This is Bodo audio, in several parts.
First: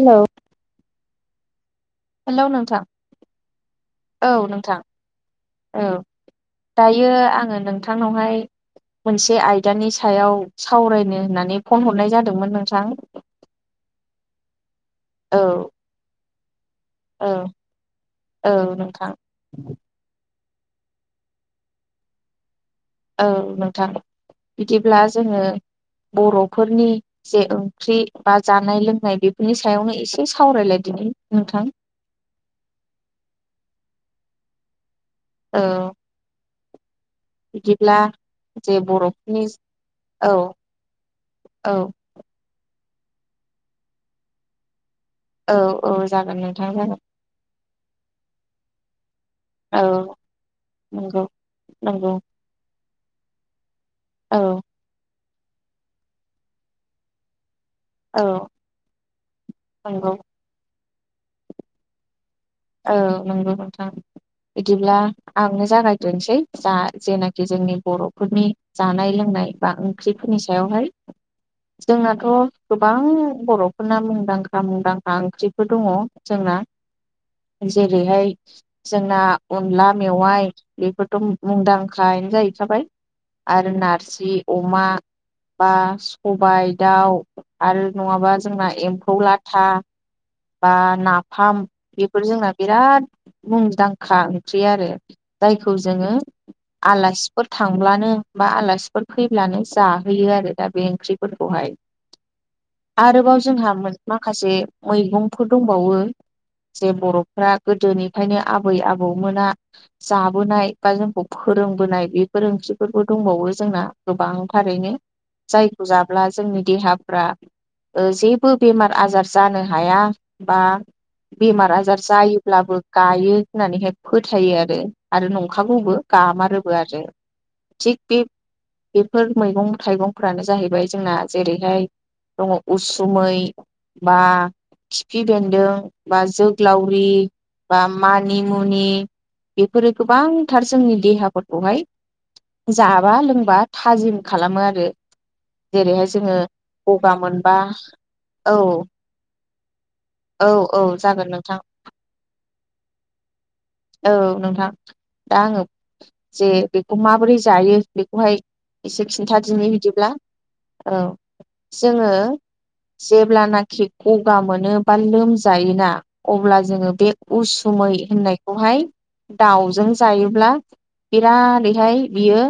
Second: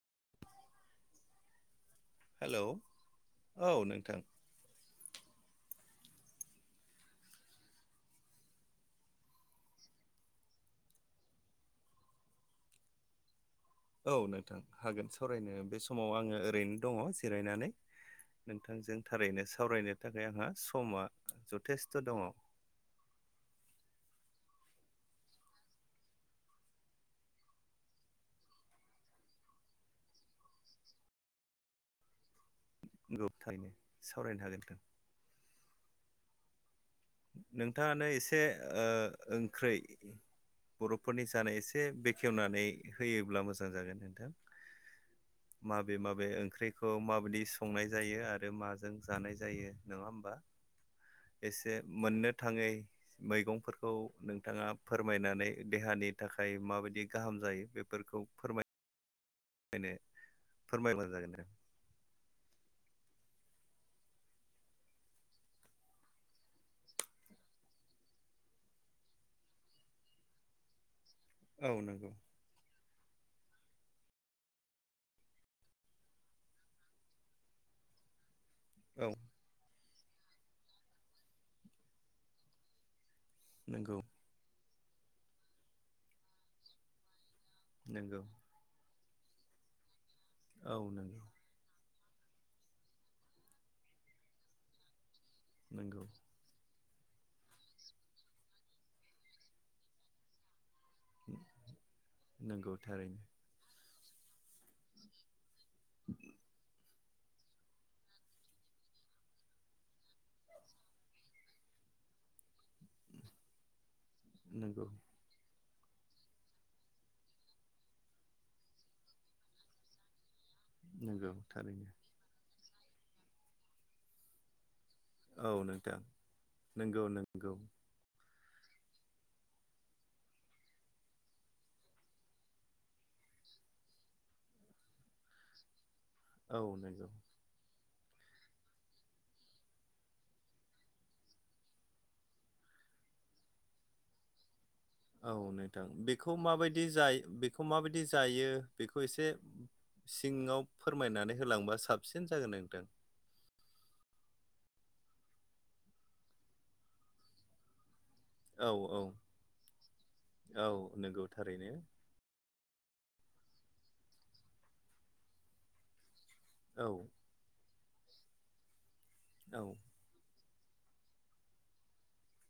हेलौ हेलौ नोंथां औ नोंथां औ नोंथां औ। दायो आङो नोंथांनावहाय मोनसे आयदानि सायाव सावरायनो होननानै फन हरनाय जादोंमोन नोंथां। औ नोंथां हागोन औ सावरायनो बे समाव आङो ओरैनो दङ' औ जिरायनानै औ नोंथांजों नोंथां थारैनो सावरायनो थाखाय आंहा समा जथेस्थ' दङ'। औ नोंथां बिदिब्ला जोङो बर'फोरनि जे ओंख्रि बा जानाय लोंनाय बेफोरनि सायावनो एसे सावरायलायदो नि नोंथां। नंगौ थारैनो सावरायनो हागोन नोंथां। औ। बिदिब्ला नोंथाङानो एसे जे ओ बर'फोरनि ओंख्रै औ बर'फोरनि जानाय औ एसे बेखेवनानै होयोब्ला मोजां जागोन नोंथां। औ औ माबे माबे जागोन नोंथां ओंख्रिखौ जागोन माबायदि संनाय जायो आरो माजों जानाय जायो नङा औ होमबा? नंगौ एसे नंगौ मोननो थाङै मैगंफोर खौ औ नोंथाङा फोरमायनानै देहानि थाखाय माबायदि गाहाम जायो औ बेफोरखौ फोरमाय नंगौ। फोरमायबा [unintelligible] औ नंगौ नोंथां। बिदिब्ला आंनो जागायग्रानोसै जा जेनाखि जोंनि बर'फोरनि जानाय लोंना नाय बा ओंख्रिफोरनि सायावहाय। औ नंगौ जोंनाथ' गोबां बर'फोरना मुंदांखा मुंदांखा ओंख्रिफोर दङ' जोंना जेरैहाय औ जोंना अनला मेवाइ बेफोरथ' मुंदांखानो जाहैखाबाय आरो नंगौ नारजि अ अमा बा सबाय दाउ आरो नंगौ नङाबा जोंना एम फौ लाथा बा औ नंगौ नाफाम बेफोर जोंना बिराद मुंदांखा ओंख्रि आरो जायखौ नंगौ जोङो आलासिफोर थांब्लानो बा आलासिफोर फैब्लानो जाहोयो आरो। दा बे ओंख्रिफोरखौहाय नंगौ थारैनो आरोबाव जोंहा माखासे मैगं फोर दंबावो जे बर' फ्रा गोदोनिफ्रायनो आबै आबौमोना जाबोनाय बा जोंखौ फोरोंबोनाय बे फोर ओंख्रिफोरबो दंबावो जोंना नंगौ गोबांथारैनो जाय खौ जाब्ला जोंनि देहाफ्रा ओ जेबो बेमार आजार जानो हाया बा नंगौ बेमार थारैनो आजार जायोब्लाबो गायो होननानैहाय फोथायो आरो। आरो औ नंखागौबो नोंथां गामारोबो आरो नंगौ नंगौ थिग बे बेफोर मैगं थाइगंफ्रानो जाहैबाय जोंना जेरैहाय दङ उसुमै बा खिफि बेन्दों बा औ जोग्लावरि नंगौ बा मानि मुनि बेफोरो गोबांथार जोंनि देहाफोरखौहाय जाबा लोंबा थाजिम खालामो आरो। औ नोंथां जेरैहाय बेखौ जोङो माबायदि गगा जायो मोनबा बेखौ माबायदि जायो औ बेखौ एसे औ सिङाव औ जागोन फोरमायनानै नोंथां होलांबा साबसिन जागोन नोंथां औ नोंथां दा आङो जे बेखौ माबोरै जायो बेखौहाय औ एसे औ खिन्थादिनि बिदिब्ला औ नंगौ थारैनो जोङो जेब्लानाखि गगा मोनो बा लोमजायोना अब्ला औ जोङो बे उसु सुमै होननायखौहाय औ दाउजों जायोब्ला बिरादैहाय बियो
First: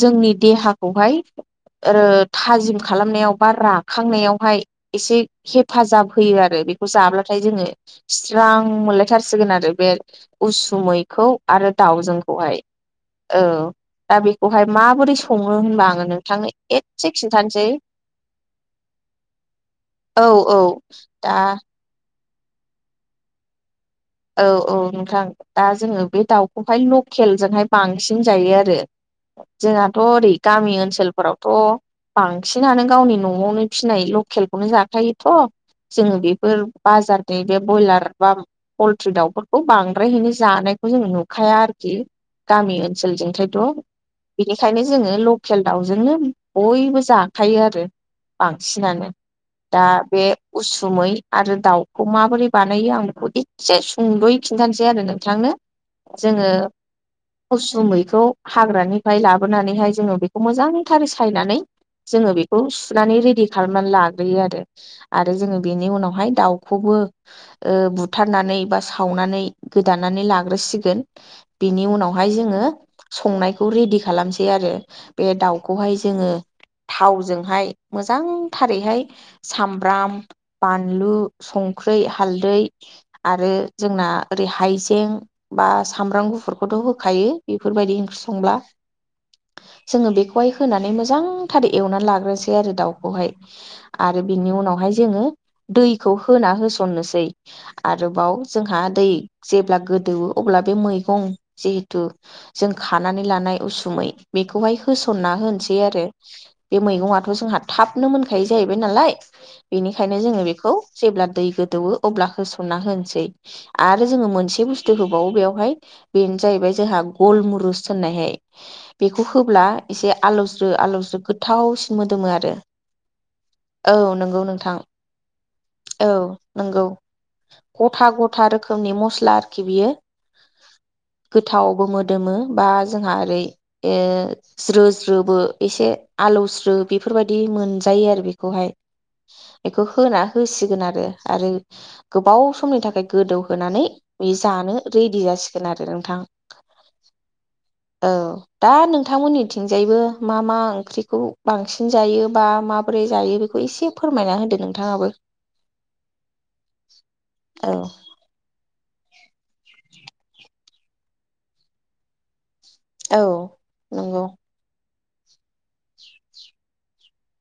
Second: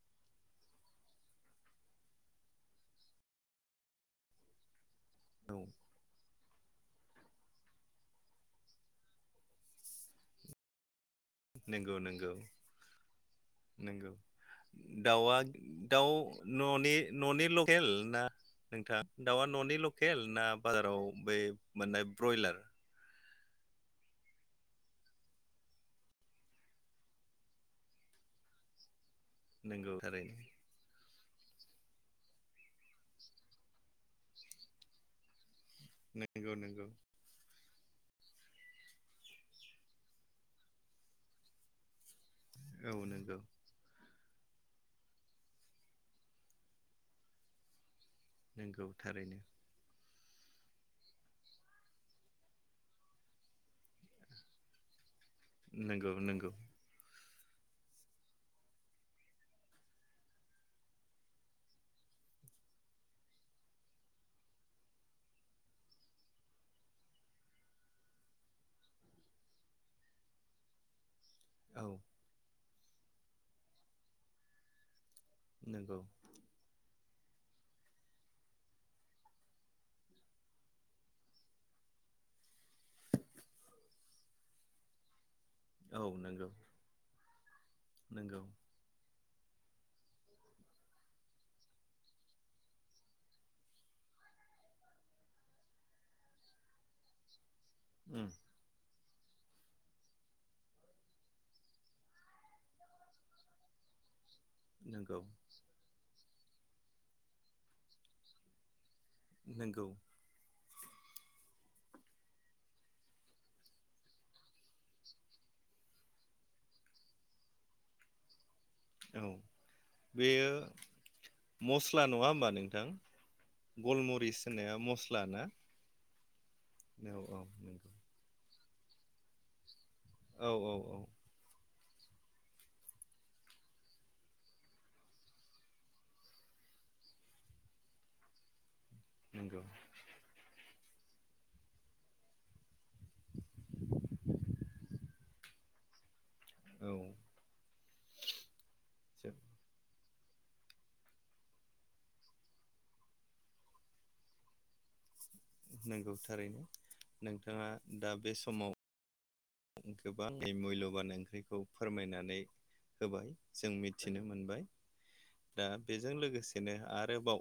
जोंनि देहाखौहाय ओ थाजिम खालामनायाव बा राखांनायावहाय एसे हे औ हेफाजाब होयो आरो बेखौ जाब्लाथाय जोङो स्रां मोनलायथारसिगोन आरो बे उसुमै खौ आरो नंगौ दाउ नंगौ जखौहाय औ नंगौ दा बेखौहाय माबोरै दाउआ सङो होनबा आङो दाउ नोंथांनो न'नि एतसे न'नि खिन्थानोसै लकेल ना नोंथां दाउआ न'नि लकेल औ ना औ बाजाराव बै दा। मोननाय ब्रयलार औ औ नोंथां दा जोङो बे दाउखौहाय लकेलजोंहाय बांसिन जायो आरो। नंगौ जोंहाथ' ओरै थारैनो गामि ओनसोल फोरावथ' बांसिनानो गावनि न'आवनो फिनाय लकेलखौनो जाखायोथ' जों नंगौ बेफोर नंगौ बाजारनि बे ब्रयलार बा पलट्रि दाउफोरखौ बांद्रायहैनो जानायखौ जों नुखाया आरोखि। गामि औ नंगौ ओनसोलजोंथायथ' बेनिखायनो जोङो लकेल दाउजोंनो बयबो जाखायो आरो। नंगौ बांसिनानो थारैनो दा बे उसुमै आरो दाउखौ माबोरै बानायो आं बेखौदि एसे सुंद'यै खिन्थानोसै आरो नोंथांनो नंगौ जोङो नंगौ उसुमैखौ हाग्रानिफ्राय लाबोनानैहाय जोङो बेखौ मोजांथारै सायनानै जोङो बेखौ सुनानै रेडि खालामनानै लाग्रोयो आरो आरो जोङो बेनि उनावहाय दाउखौबो ओ [unintelligible] हुथारनानै बा सावनानै गोदानानै लाग्रोसिगोन बेनि औ उनावहाय जोङो संनायखौ रेडि खालामसै आरो बे दाउखौहाय नंगौ जोङो थावजोंहाय मोजांथारैहाय सामब्राम बानलु संख्रि हालदै आरो जोंना ओरै हाइजें बा औ सामब्राम नंगौ गुफुरखौथ' होखायो बेफोरबायदि ओंख्रि नंगौ संब्ला जोङो बेखौहाय होनानै मोजांथारै एवनानै लाग्रोसै आरो दाउखौहाय आरो बिनि उनाव [inaudible] उनावहाय जोङो दैखौ होना होसननोसै उम आरोबाव जोंहा दै जेब्ला गोदौवो अब्ला बे मैगं जिहेथु जों खानानै लानाय उसुमै बेखौहाय नंगौ होसनना होनोसै आरो बे मैगंआथ' जोंहा थाबनो मोनखायो जाहैबाय नालाय। नंगौ बेनिखायनो जोङो बेखौ जेब्ला दै गोदौवो अब्ला हो सनना होनोसै आरो जोङो मोनसे बस्तु होबावो बेवावहाय बेनो जाहैबाय जोंहा गुल मु ग्रुस्थ होननाय हाय। औ बेखौ होब्ला एसे बेयो आलौस्रु आलौस्रो गोथावसिन मस्ला नङा मोदोमो होमबा आरो। नोंथां औ नंगौ गलमरिस नोंथां होनाया मस्ला ना? औ नंगौ औ औ नंगौ गथा गथा रोखोमनि मस्ला आरोखि बियो। औ औ गोथावावबो मो दोमो बा जोंहा ओरै ओ ज्रो ज्रो एसे आलौ स्रो बेफो फोरबायदि मोनजायो आरो बेखौहाय। नंगौ बेखौ होना होसिगोन आरो आरो गोबाव समनि थाखाय गोदौहोनानै बे जानो रेडि जासिगोन आरो नोंथां। औ औ दा नों थांमोननिथिंजायबो मा मा ओंख्रिखौ बांसिन जायो बा माबोरै जायो बेखौ एसे फोरमायना होदो नोंथाङाबो। नंगौ थारैनो नोंथाङा औ दा बे समाव गोबां मुल्यबान ओंख्रिखौ फोरमायनानै औ होबाय जों मिथिनो नंगौ मोनबाय। दा बेजों लोगोसेनो आरोबाव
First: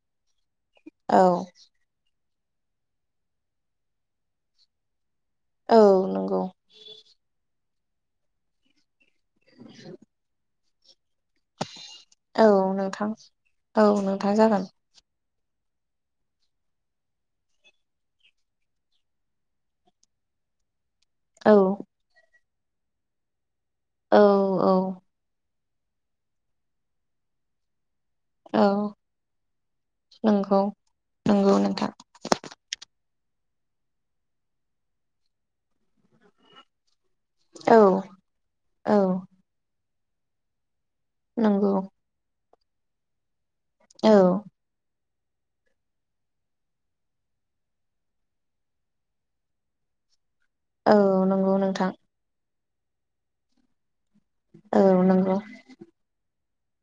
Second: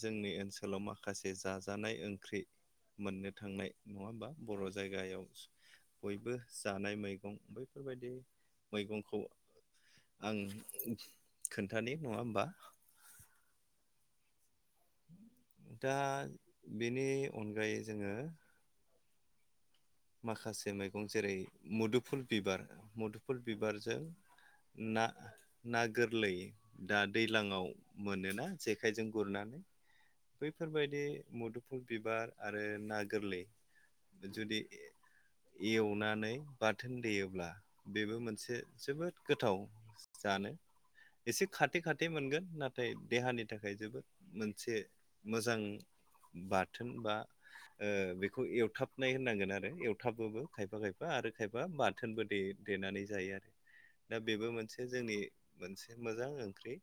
जोंनि ओनसो लाव औ माखासे जाजानाय ओंख्रि मोननो थांनाय नङा होमबा बर' जायगायाव औ बयबो नंगौ जानाय मैगं बैफोरबायदि मैगंखौ आं खोन्थानि नङा होमबा औ नोंथां औ नोंथां जागोन। दा बेनि अनगायै जोंङो माखासे मैगं जेरै औ मुदुफुल बिबार मुदुफुल बिबारजों औ औ ना ना गोरलै दा दैज्लाङाव मोनोना औ जेखाइजों गुरनानै। नंगौ बैफोरबायदि नंगौ मुदुफुल नोंथां बिबार आरो ना गोरलै जुदि एवनानै बाथोन देयोब्ला औ बेबो मोनसे औ जोबोद गोथाव जानो। एसे नंगौ खाथे खाथे मोनगोन नाथाय देहानि थाखाय जोबोद औ मोनसे मोजां बाथोन बा बेखौ एवथाबनाय होननांगोन आरो। आरो एवथाबोबो खायफा औ खायफा आरो नंगौ खायफा नोंथां बाथोनबो देनानै जायो आरो। दा बेबो मोनसे औ जोंनि नंगौ मोनसे मोजां ओं ख्रि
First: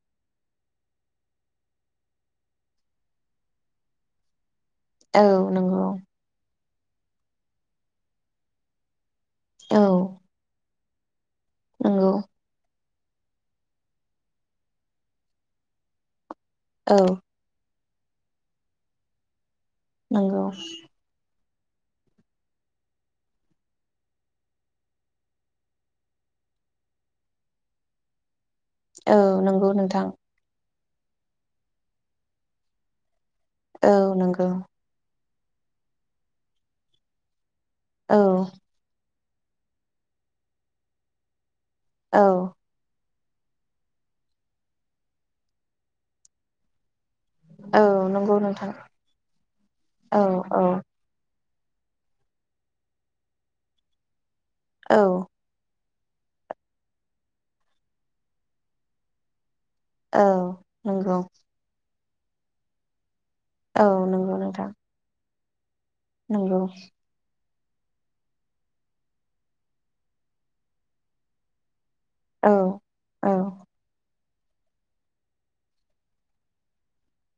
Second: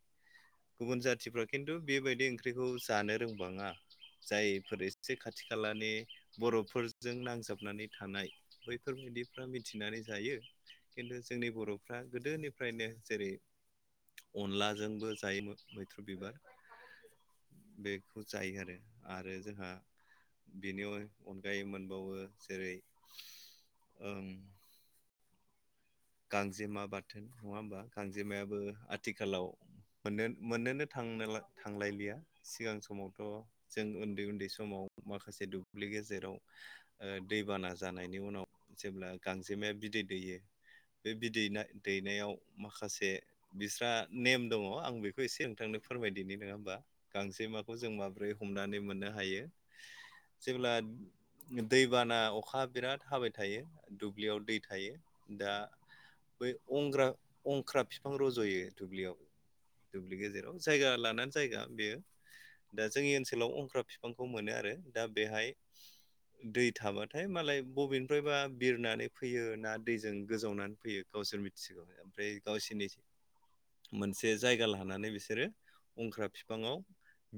गुबुन जाथिफ्रा खिन्थु बेबायदि ओंख्रिखौ जानो रोंबाङा जाय फोर एसे औ खाथि नंगौ खालानि बर'फोरजों नांजाबनानै थानाय बैफोरबायदि फ्रा औ मिथिनानै जायो खिन्थु जोंनि बर'फ्रा नंगौ गोदोनिफ्रायनो जेरै अनलाजोंबो जायोमोन मैथ्रु बिबार औ। बेखौ जायो आरो जोंहा नंगौ बेनि अनगायै मोनबावो जेरै उम्म गांजेमा बाथोन नङा होमबा गांजेमायाबो औ आथिखालाव नंगौ नोंथां मोन मोननोनो थांनोला थांलायलिया सिगां समावथ' जों औ उन्दै उन्दै नंगौ समाव माखा से दुब्लि गेजेराव ओ दैबाना जानायनि औ उनाव जेब्ला गांजेमाया बिदै दैयो बे बिदै औ दैनायाव माखासे बिस्रा नेम दङ आं बेखौ एसे नोंथांनो फोरमायदिनि नंङा होमबा? गांजेमाखौ औ जों माब्रै नंगौ नोंथां हमनानै मोननो हायो औ औ जेब्ला दैबाना अखा बिराद हाबाय थायो दुब्लियाव दै थायो औ दा बै अंग्रा अंख्रा बिफां रज'यो दुब्लियाव। दुब्लि औ गेजेराव जायगा नंगौ लानानै जायगा बेयो दा जोंनि ओनसो ओनसोलाव अंख्रा औ बिफांखौ नंगौ मोनो नोंथां आरो दा बेहाय नंगौ दै थाबाथाय मालाय बबेनिफ्रायबा बिरनानै फैयो ना दैजों गोजावनानै फैयो गावसोर मिथिसिगौ ओमफ्राय औ गावसिनि औ मोनसे जे जायगा लानानै बिसोरो अंख्रा बिफाङाव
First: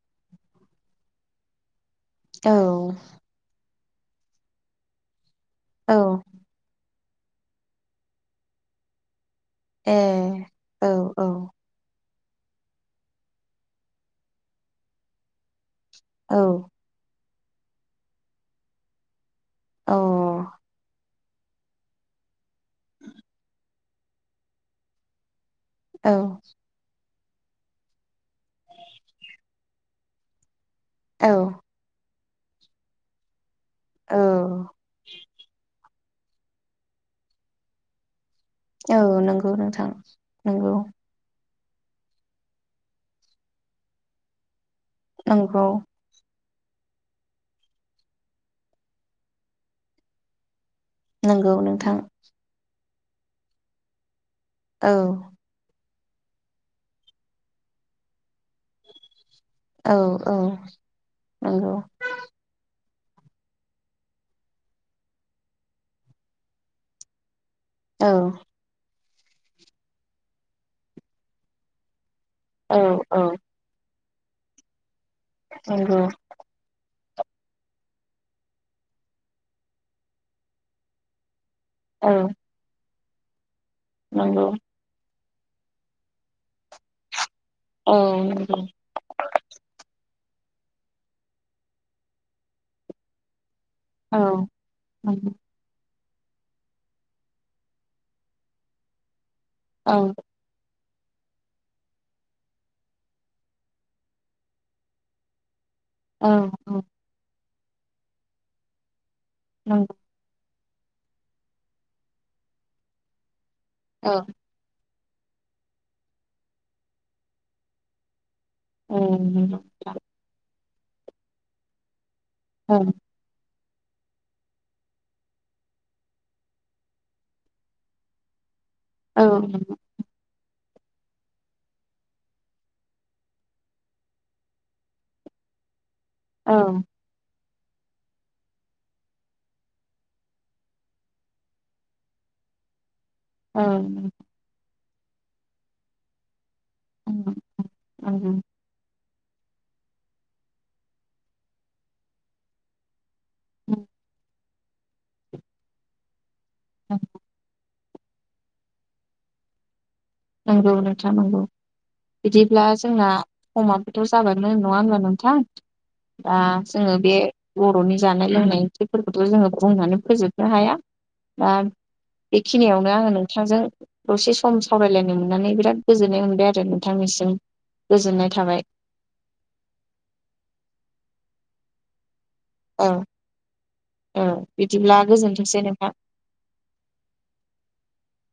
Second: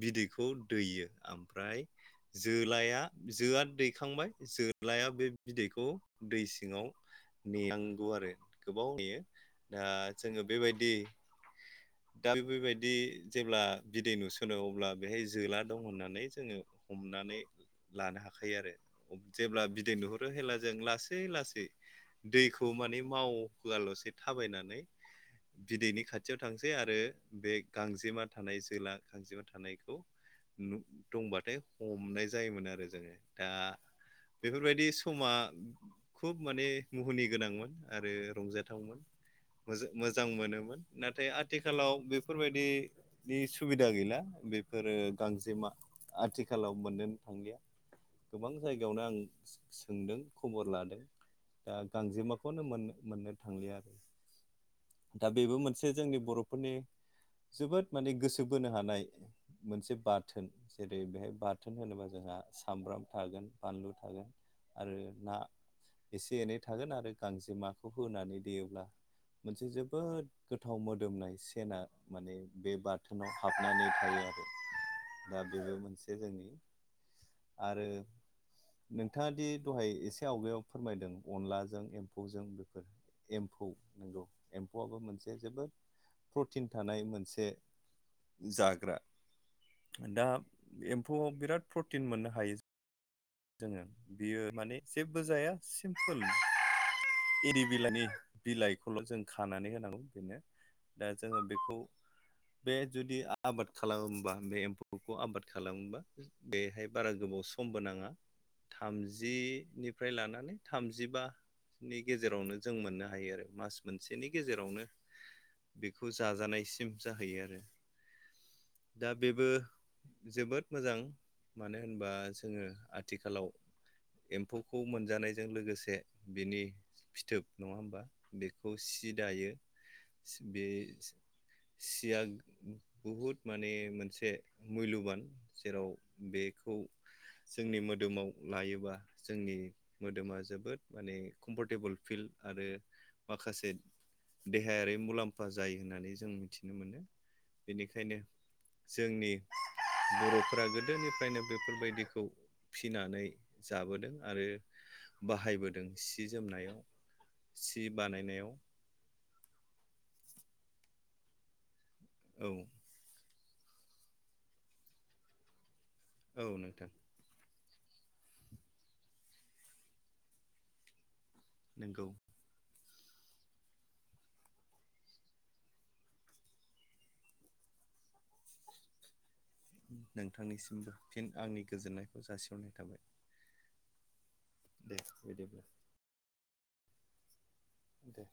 बिदैखौ दैयो ओमफ्राय औ जोलाया जोआ दैखांबाय जोलाया बे बिदैखौ औ दै सिङाव नेनांगौ आरो गोबाव नेयो दा ए जोङो औ बेबायदि औ दा बेफोरबायदि जेब्ला बिदै नुसोनो अब्ला बेहाय जोला दाव होननानै औ जोङो हमनानै लानो हाखायो आरो जेब्ला औ बिदै नुहरो हेब्ला जों लासै सै लासै दैखौ माने मावआलसे थाबायनानै बिदैनि औ खाथियाव थांसै आरो बे गांजेमा थानाय जोला गांजेमा थानायखौ दंबाथाय औ हमनाय जायोमोन आरो जोङो दा औ बेफोरबायदि समा खुब माने मुहुनि गोनांमोन आरो औ रंजाथावमोन नंगौ नोंथां मोजां नंगौ मोनोमोन नाथाय आथ आथिखालाव बेफोरबायदिनि सुबिदा गैला बेफोरो नंगौ गांजेमा आथिं आथिखालाव मोननोन थांलिया गोबां जायगायावनो आं सोंदों खबर लादों नंगौ दा नोंथां गांजेमाखौनो मोननो मोननो थांलिया औ दा बेबो मोनसे जोंनि बर'फोरनि जोबोद माने गोसो गोसोबोनो हानाय औ मोनसे औ बाथोन जेरै बेहाय बाथोन नंगौ होनोबा जोंहा सामब्राम थागोन बानलु थोगोन आरो नासे एनै थागोन गांजे जेमाखौ औ होनानै देयोब्ला मोनसे जोबोद गोथाव मोदोमनाय सेना माने बे औ औ बाथोनाव हाबनानै थायो आरो दा बेबो नंगौ मोनसे जोंनि आरो नोंथाङा दि दहाय एसे आवगायाव फोरमायदों अनला जों औ एम्फौजों बेफोर एमफौ नगौ नंगौ एम्फौआबो मोनसे जोबोद प्रटिन थानाय मोनसे औ नंगौ जाग्रा दा एम्फौआव बिराद प्रटिन मोननो हायो जोङो बियो औ माने जेबो नंगौ जाया सिमपोल एररिर बिलाइनि बिलाइखौल' जों खानानै औ होनांगौ बेनो दा जोङो बेखौ बे जुदि आबाद खालामोबा बे एम्फौखौ आबाद खालामोबा औ बेहाय बारा गोबाव समबो नाङा थाम नंगौ जिनिफ्राय लानानै थामजिबानि गेजेरावनो जों मोननो हायो आरो मास औ मोनसेनि गेजेरावनो बेखौ जाजानायसिम जाहैयो आरो। औ दा नोंखौ बेबो नोंथां जोबोद मोजां मानो होनबा जोङो औ नंगौ आथिखालाव एम्फौखौ मोनजानायजों लोगोसे बिनि फिथोब नङा होमबा बे सि दायो बे सिया बहुद माने मोनसे मुल्यबान जेराव बेखौ जोंनि मो दोमाव लायोबा जोंनि मोदोमा जोबोद माने कमफर्टेबोल फिल आरो माखासे औ देहायारि मुलाम्फा जायो होननानै जों मिथि नो मोनो औ बेनिखायनो नंगौ जोंनि बर'फोरा गोदोनिफ्रायनो बेफोरबायदिखौ फिनानै जाबोदों आरो बाहायबोदों सि जोमनाय औ सि बानायनायाव नंगौ नोंथा नोंगौ औ बिदिब्ला जोंना समाबोथ जाबानोानो नङा होनब्ला नोंथां दा औ नोंथां जोङो बे बरनि जानाय लोंनाय ओंख्रिफोरखौथ जोङो बुंनानै फोजोबनो हाया दा नंगौ बेखिनियावनो आङो नोंथांजों दसे सम सावरायलायनो नो मोननानै बिराद गोजोन्नाय मोनबाय आरो नोंथांनिसिम गोजोननाय थाबाय नोंथांनिसिमबो फिन आंनि गोजोननायखौ जासिहरनाय थाबाय ओ दे बिदिब्ला बिदिब्ला गोजोनथोंसै नोंथां दे